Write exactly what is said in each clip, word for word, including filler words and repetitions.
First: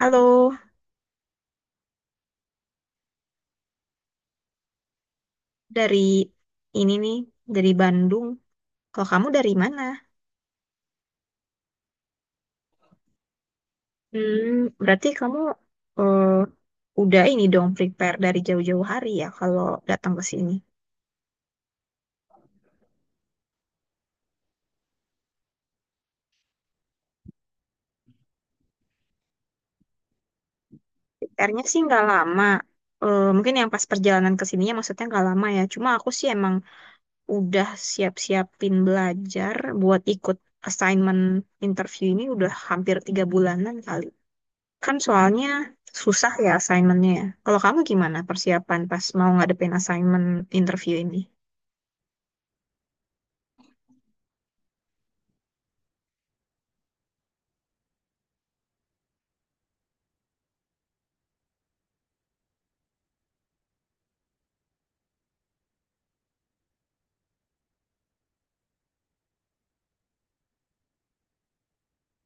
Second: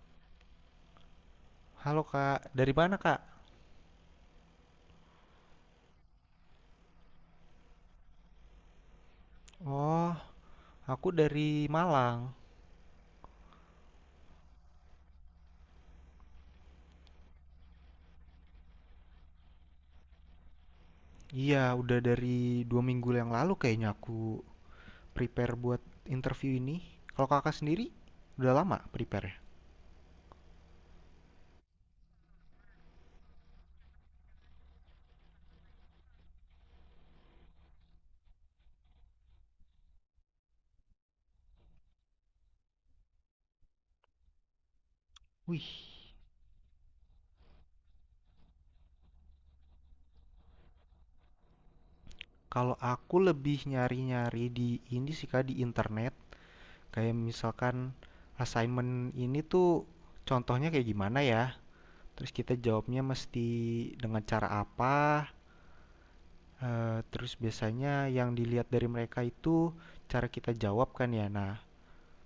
Halo, Halo Kak, dari mana Kak? dari ini nih, dari Bandung. Kalau kamu dari mana? Oh, aku dari Malang. Hmm, berarti kamu eh, udah ini dong prepare dari jauh-jauh hari ya kalau datang ke sini. Iya, udah dari dua minggu yang lalu kayaknya aku prepare buat interview ini. Kalau Kakak sendiri, udah lama prepare? Prepare-nya sih nggak lama. Eh, mungkin yang pas perjalanan ke sininya maksudnya nggak lama ya. Cuma aku sih emang udah siap-siapin belajar buat ikut assignment interview ini udah hampir tiga bulanan kali. Kan soalnya Wih, susah ya assignmentnya. Ya, kalau kamu gimana persiapan pas mau ngadepin assignment interview ini? kalau aku lebih nyari-nyari di ini sih Kak, di internet. Kayak misalkan assignment ini tuh contohnya kayak gimana ya? Terus kita jawabnya mesti dengan cara apa? Eee, terus biasanya yang dilihat dari mereka itu cara kita jawab kan ya. Nah,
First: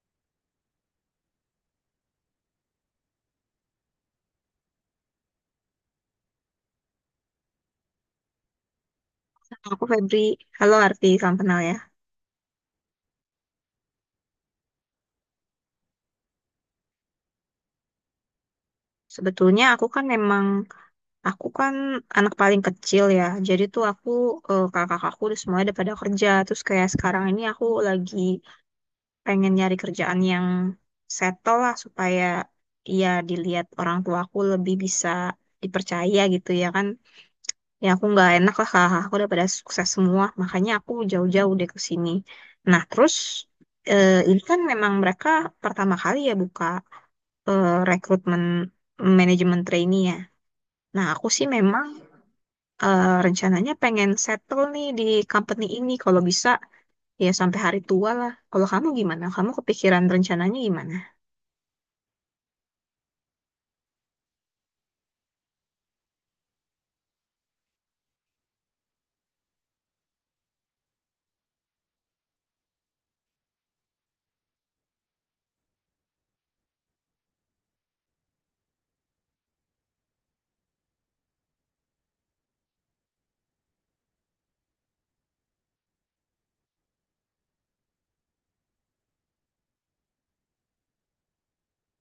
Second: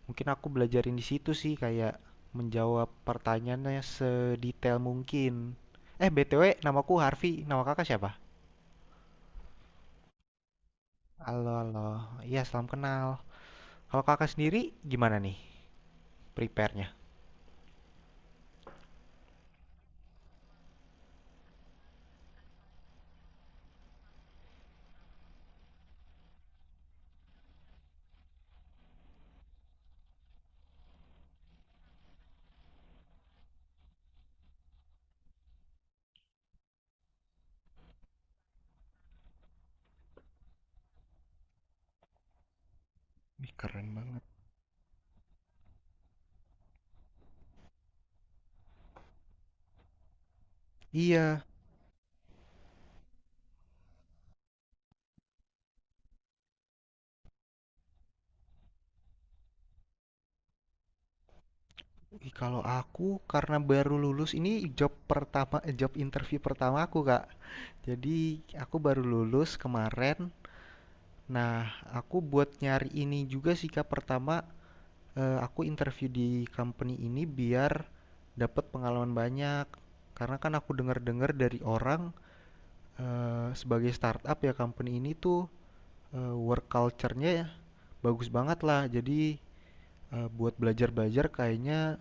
mungkin aku belajarin di situ sih kayak menjawab pertanyaannya sedetail mungkin. Eh, B T W namaku Harvey. Nama kakak siapa? Aku Febri, halo Arti, salam Halo, kenal ya. halo. Iya, salam kenal. Kalau kakak sendiri gimana nih prepare-nya? Sebetulnya aku kan memang, aku kan anak paling kecil ya. Jadi tuh aku, eh, kakak-kakakku udah semuanya udah pada kerja. Terus kayak sekarang ini aku lagi pengen nyari kerjaan yang settle lah supaya ya dilihat orang tuaku lebih bisa dipercaya gitu ya kan. Ya aku nggak enak lah, kakak aku udah pada sukses semua, makanya aku jauh-jauh deh ke sini. Nah terus, Wih, keren eh, banget. ini kan memang mereka pertama kali ya buka eh, rekrutmen manajemen trainee ya. Nah aku Iya. sih memang eh, rencananya pengen settle nih di company ini kalau bisa ya sampai hari tua lah. Kalau kamu gimana, kamu kepikiran rencananya gimana? Ih, kalau aku karena baru lulus ini job pertama eh, job interview pertama aku, Kak. Jadi, aku baru lulus kemarin. Nah, aku buat nyari ini juga sih Kak. Pertama, eh, aku interview di company ini biar dapat pengalaman banyak. Karena kan aku dengar-dengar dari orang, eh, sebagai startup ya company ini tuh eh, work culture-nya ya bagus banget lah. Jadi eh, buat belajar-belajar kayaknya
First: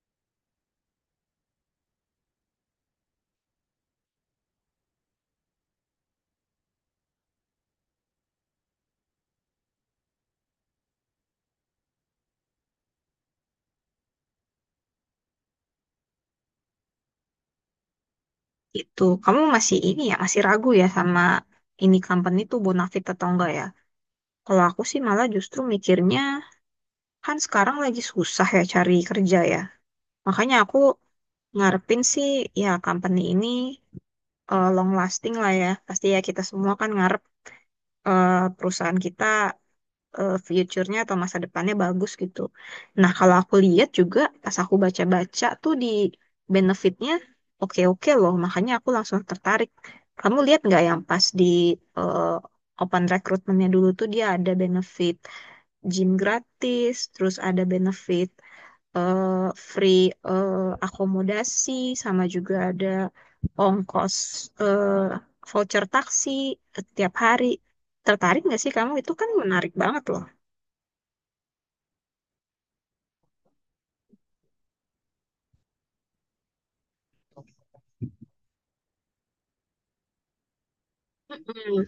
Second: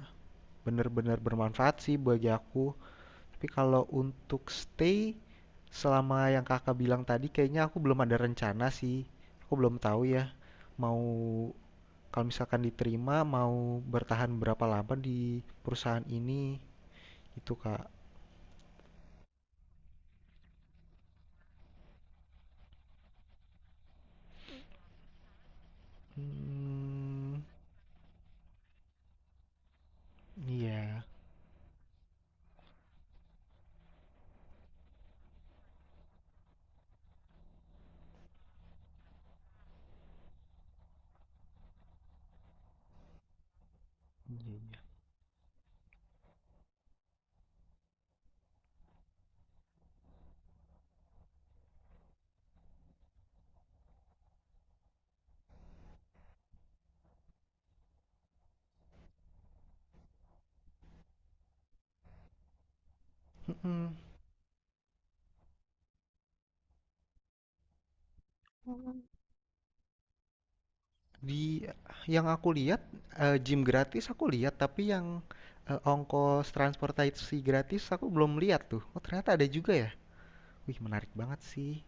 bener-bener bermanfaat sih bagi aku. Tapi kalau untuk stay selama yang Kakak bilang tadi kayaknya aku belum ada rencana sih. Aku belum tahu ya mau kalau misalkan diterima mau bertahan berapa lama di perusahaan ini itu Kak. Itu kamu masih ini ya, masih ragu ya sama ini company tuh bonafit atau enggak ya. Kalau aku sih malah justru mikirnya, kan Hmm, sekarang lagi susah ya cari kerja ya. Makanya aku iya, ngarepin sih ya company ini eh, long lasting lah ya. Pasti ya kita semua kan ngarep eh, perusahaan kita eh, future-nya atau masa depannya bagus gitu. Nah kalau aku lihat juga iya, pas iya. aku baca-baca tuh di benefitnya oke-oke loh. Makanya aku langsung tertarik. Kamu lihat nggak yang pas di eh, open recruitment-nya dulu tuh dia ada benefit gym gratis, terus ada benefit eh, free eh, akomodasi, sama juga ada Mm-mm. ongkos, eh, voucher taksi tiap hari. Tertarik nggak sih kamu? Hmm. Itu kan menarik banget loh. Di yang aku lihat eh, gym gratis aku lihat, tapi yang eh, ongkos transportasi gratis aku belum lihat tuh. Oh, ternyata ada juga ya. Wih, menarik banget sih. Mm-mm,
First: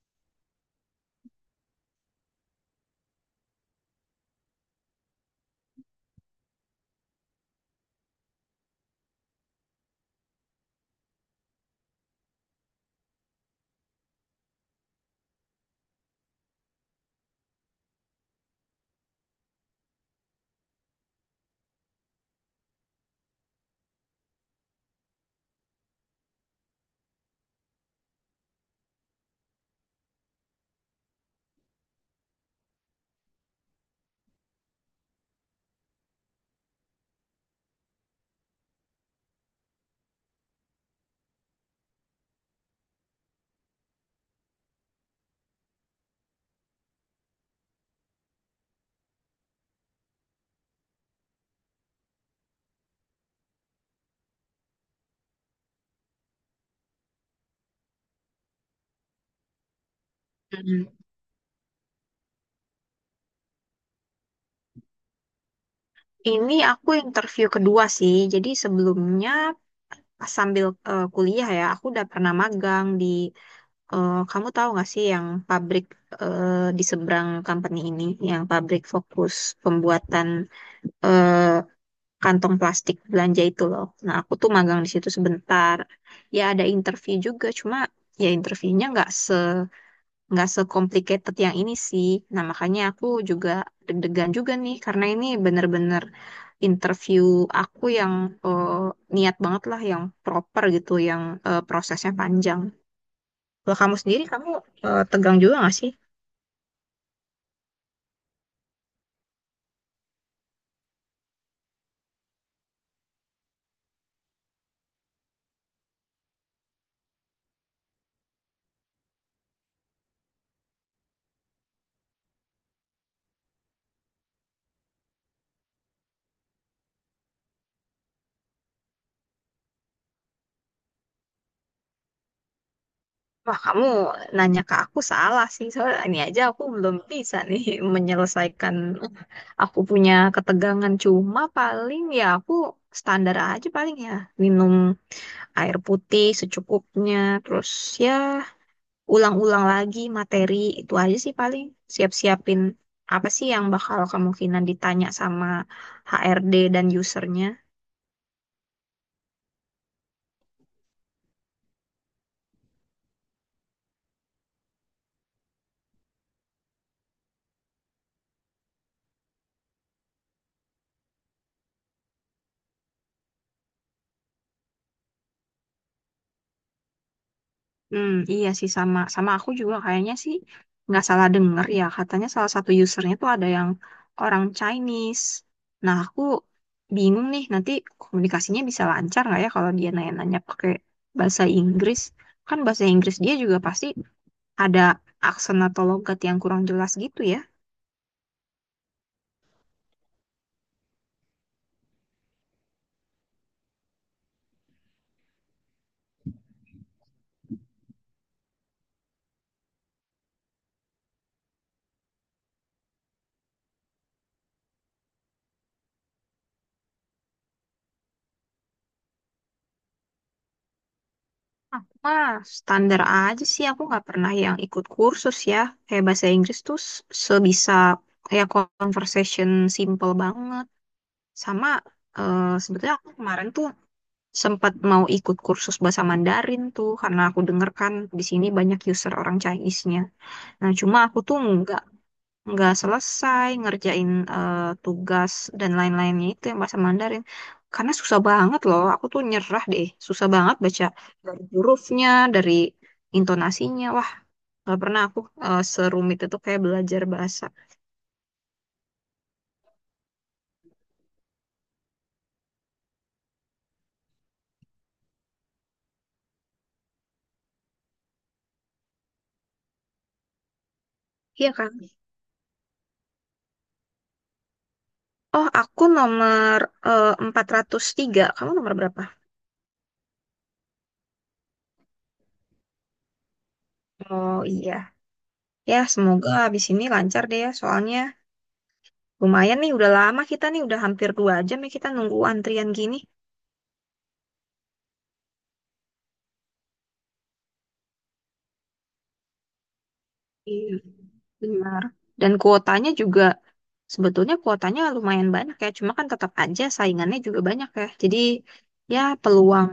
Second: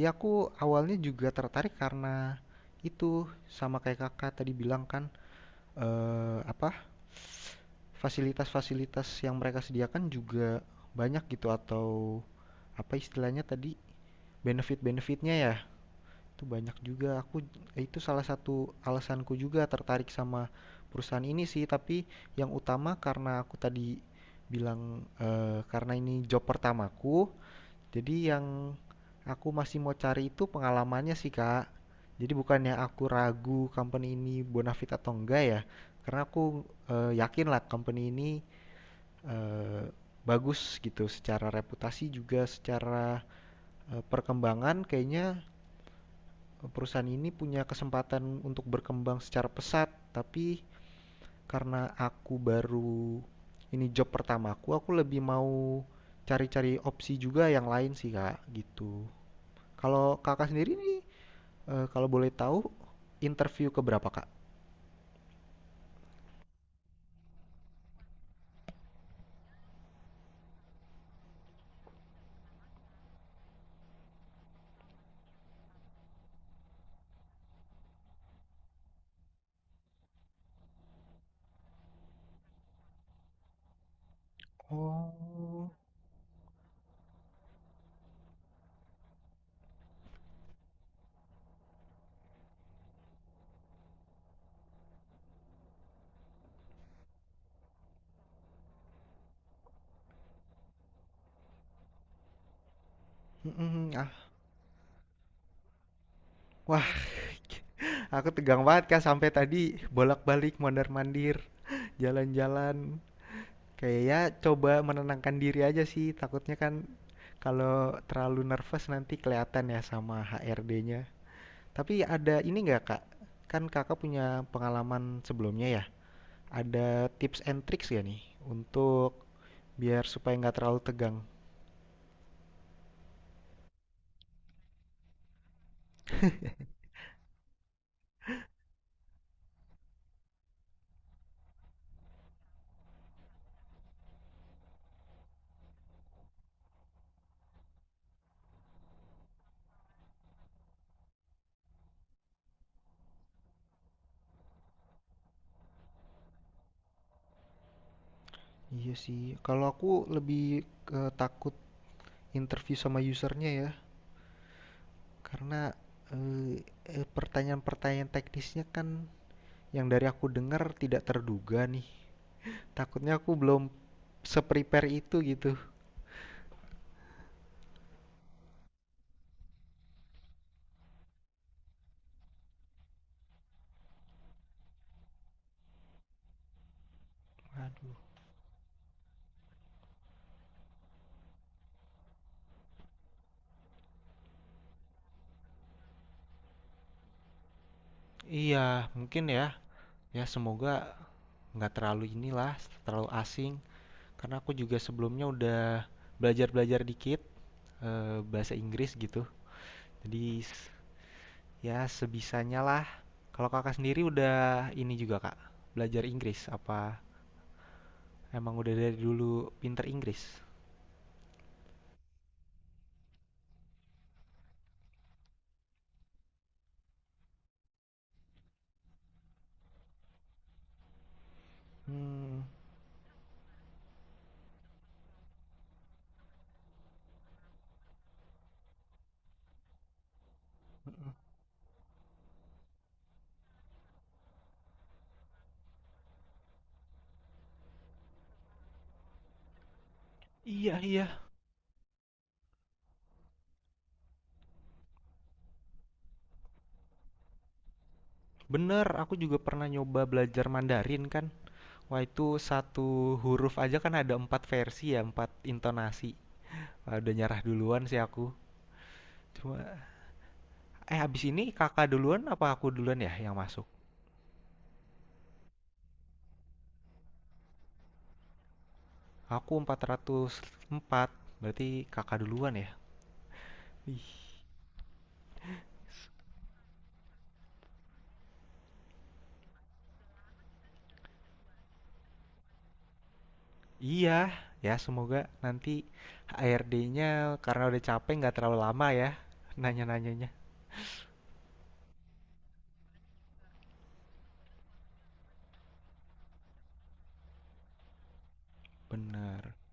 Ya, aku awalnya juga tertarik karena itu, sama kayak kakak tadi bilang kan. Eee, apa, fasilitas-fasilitas yang mereka sediakan juga banyak gitu, atau apa istilahnya tadi, benefit-benefitnya ya, itu banyak juga. Aku itu salah satu alasanku juga tertarik sama perusahaan ini sih, tapi yang utama karena aku tadi bilang, eee, karena ini job pertamaku, jadi yang aku masih mau cari itu pengalamannya sih, Kak. Jadi bukannya aku ragu company ini bonafit atau enggak ya, karena aku eh, yakin lah company ini eh, bagus gitu secara reputasi, juga secara eh, perkembangan kayaknya perusahaan ini punya kesempatan untuk berkembang secara pesat, tapi karena aku baru ini job pertamaku, aku lebih mau cari-cari opsi juga yang lain sih, Kak, gitu. Kalau kakak sendiri mm-mm. nih, eh, kalau boleh tahu, interview ke berapa kak? Ini aku interview kedua sih. Jadi sebelumnya pas sambil eh, kuliah ya, aku udah pernah magang di, eh, kamu tahu nggak sih yang pabrik eh, di seberang company ini, yang pabrik fokus pembuatan eh, kantong plastik belanja itu loh. Nah, aku tuh magang di situ Oh. sebentar. Ya ada interview juga, cuma ya interviewnya nggak se nggak se-complicated yang ini sih. Nah, makanya aku juga deg-degan juga nih karena ini bener-bener interview aku yang eh, niat banget lah, yang proper gitu, yang eh, prosesnya panjang. Kalau Mm-mm. kamu Ah, sendiri, kamu eh, tegang juga nggak sih? wah, aku tegang banget kak sampai tadi bolak-balik mondar-mandir, jalan-jalan. Kayak ya coba menenangkan diri aja sih, takutnya kan kalau terlalu nervous nanti kelihatan ya sama H R D-nya. Tapi ada ini nggak kak? Kan kakak punya pengalaman sebelumnya ya. Ada tips and tricks ya nih untuk biar supaya nggak terlalu tegang? Wah, kamu nanya ke aku salah sih. Soalnya ini aja aku belum bisa nih menyelesaikan aku punya ketegangan. Cuma paling ya aku standar aja, paling ya minum air putih secukupnya, terus ya ulang-ulang lagi materi. Itu aja sih paling, siap-siapin apa sih yang bakal kemungkinan ditanya sama H R D dan usernya. Iya sih, kalau aku lebih ke takut interview sama usernya ya, karena eh, eh, pertanyaan-pertanyaan teknisnya kan yang dari aku dengar tidak terduga nih. Takutnya aku belum se-prepare itu gitu. Hmm, iya sih, sama sama aku juga kayaknya sih. Nggak salah denger ya katanya salah satu usernya tuh ada yang orang Chinese. Nah aku bingung nih nanti Aduh. komunikasinya bisa lancar nggak ya kalau dia nanya-nanya pakai bahasa Inggris? Kan bahasa Inggris dia juga pasti ada aksen atau logat yang kurang jelas gitu ya. Iya, mungkin ya. Ya semoga nggak terlalu inilah, terlalu asing. Karena aku juga sebelumnya udah belajar-belajar dikit eh, bahasa Inggris gitu. Jadi, ya sebisanya lah. Kalau kakak sendiri udah ini juga kak, belajar Inggris apa emang udah dari dulu pinter Inggris? Aku mah standar aja sih, aku nggak pernah yang ikut kursus ya. Kayak bahasa Inggris tuh s- sebisa kayak conversation simple banget. Sama Hmm, eh, sebetulnya aku kemarin tuh sempat mau ikut kursus bahasa Mandarin tuh karena aku denger kan di sini banyak user orang Chinese-nya. Nah, cuma aku tuh nggak nggak selesai ngerjain eh, tugas dan lain-lainnya itu yang bahasa Mandarin. Karena susah banget loh, aku tuh nyerah deh. Susah banget iya, baca iya, dari hurufnya, dari intonasinya. Wah, nggak pernah aku eh, serumit itu kayak belajar bahasa. bener. Aku juga pernah nyoba belajar Mandarin kan. Wah, itu satu huruf aja kan ada empat versi ya, empat intonasi. Wah, udah nyerah duluan sih aku. Cuma, eh habis ini Iya kan? kakak duluan apa aku duluan ya yang masuk? Oh, aku nomor eh, empat ratus tiga. Kamu nomor berapa? Aku empat ratus empat. Berarti kakak duluan ya. Ih. Oh iya, ya semoga habis ini lancar deh ya. Soalnya lumayan nih, udah lama kita nih, udah hampir dua jam ya kita nunggu antrian gini. Iya, ya semoga nanti H R D-nya karena udah capek nggak terlalu lama ya nanya-nanyanya. Iya, benar. Dan kuotanya juga, sebetulnya kuotanya lumayan banyak ya. Cuma kan tetap aja saingannya juga banyak ya. Jadi ya Bener. peluang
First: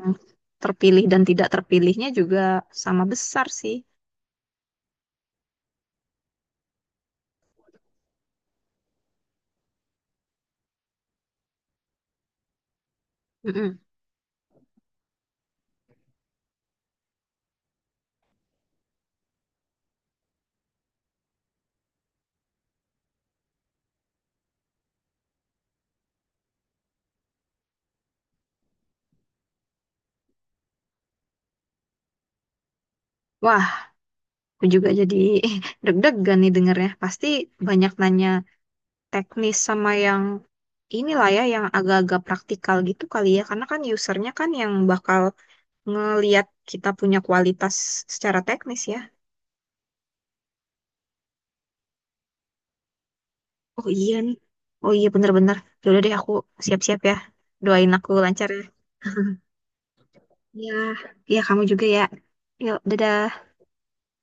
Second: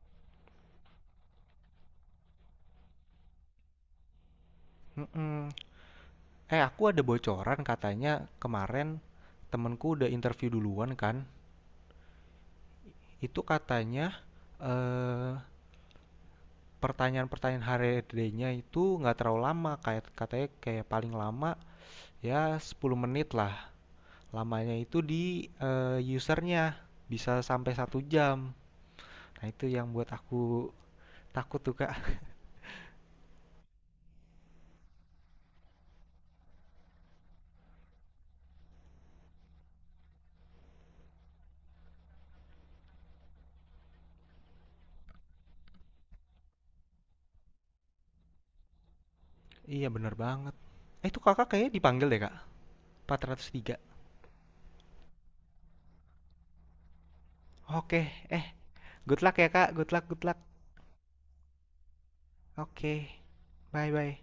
terpilih dan tidak terpilihnya juga sama besar sih. Mm-mm. Eh, aku ada bocoran katanya kemarin temenku udah interview duluan kan. Itu Mm-mm. katanya eh, pertanyaan-pertanyaan H R D-nya itu nggak terlalu lama. Kayak katanya kayak paling lama ya 10 menit lah. Lamanya itu di eh, usernya bisa sampai satu jam. Nah, itu yang buat aku takut tuh, Kak. Wah, aku juga jadi deg-degan nih dengernya. Pasti banyak nanya teknis sama yang inilah ya, yang agak-agak praktikal gitu kali ya, karena kan usernya kan yang bakal ngeliat kita punya kualitas secara teknis ya. Iya bener banget. Eh itu kakak kayaknya dipanggil deh kak. empat ratus tiga. Oh iya nih, oh iya bener-bener. Yaudah deh, aku siap-siap ya. Doain Oke, aku eh lancar ya. good luck ya kak. Good luck, good luck. Ya, ya kamu juga ya. Yuk Oke, dadah. bye bye.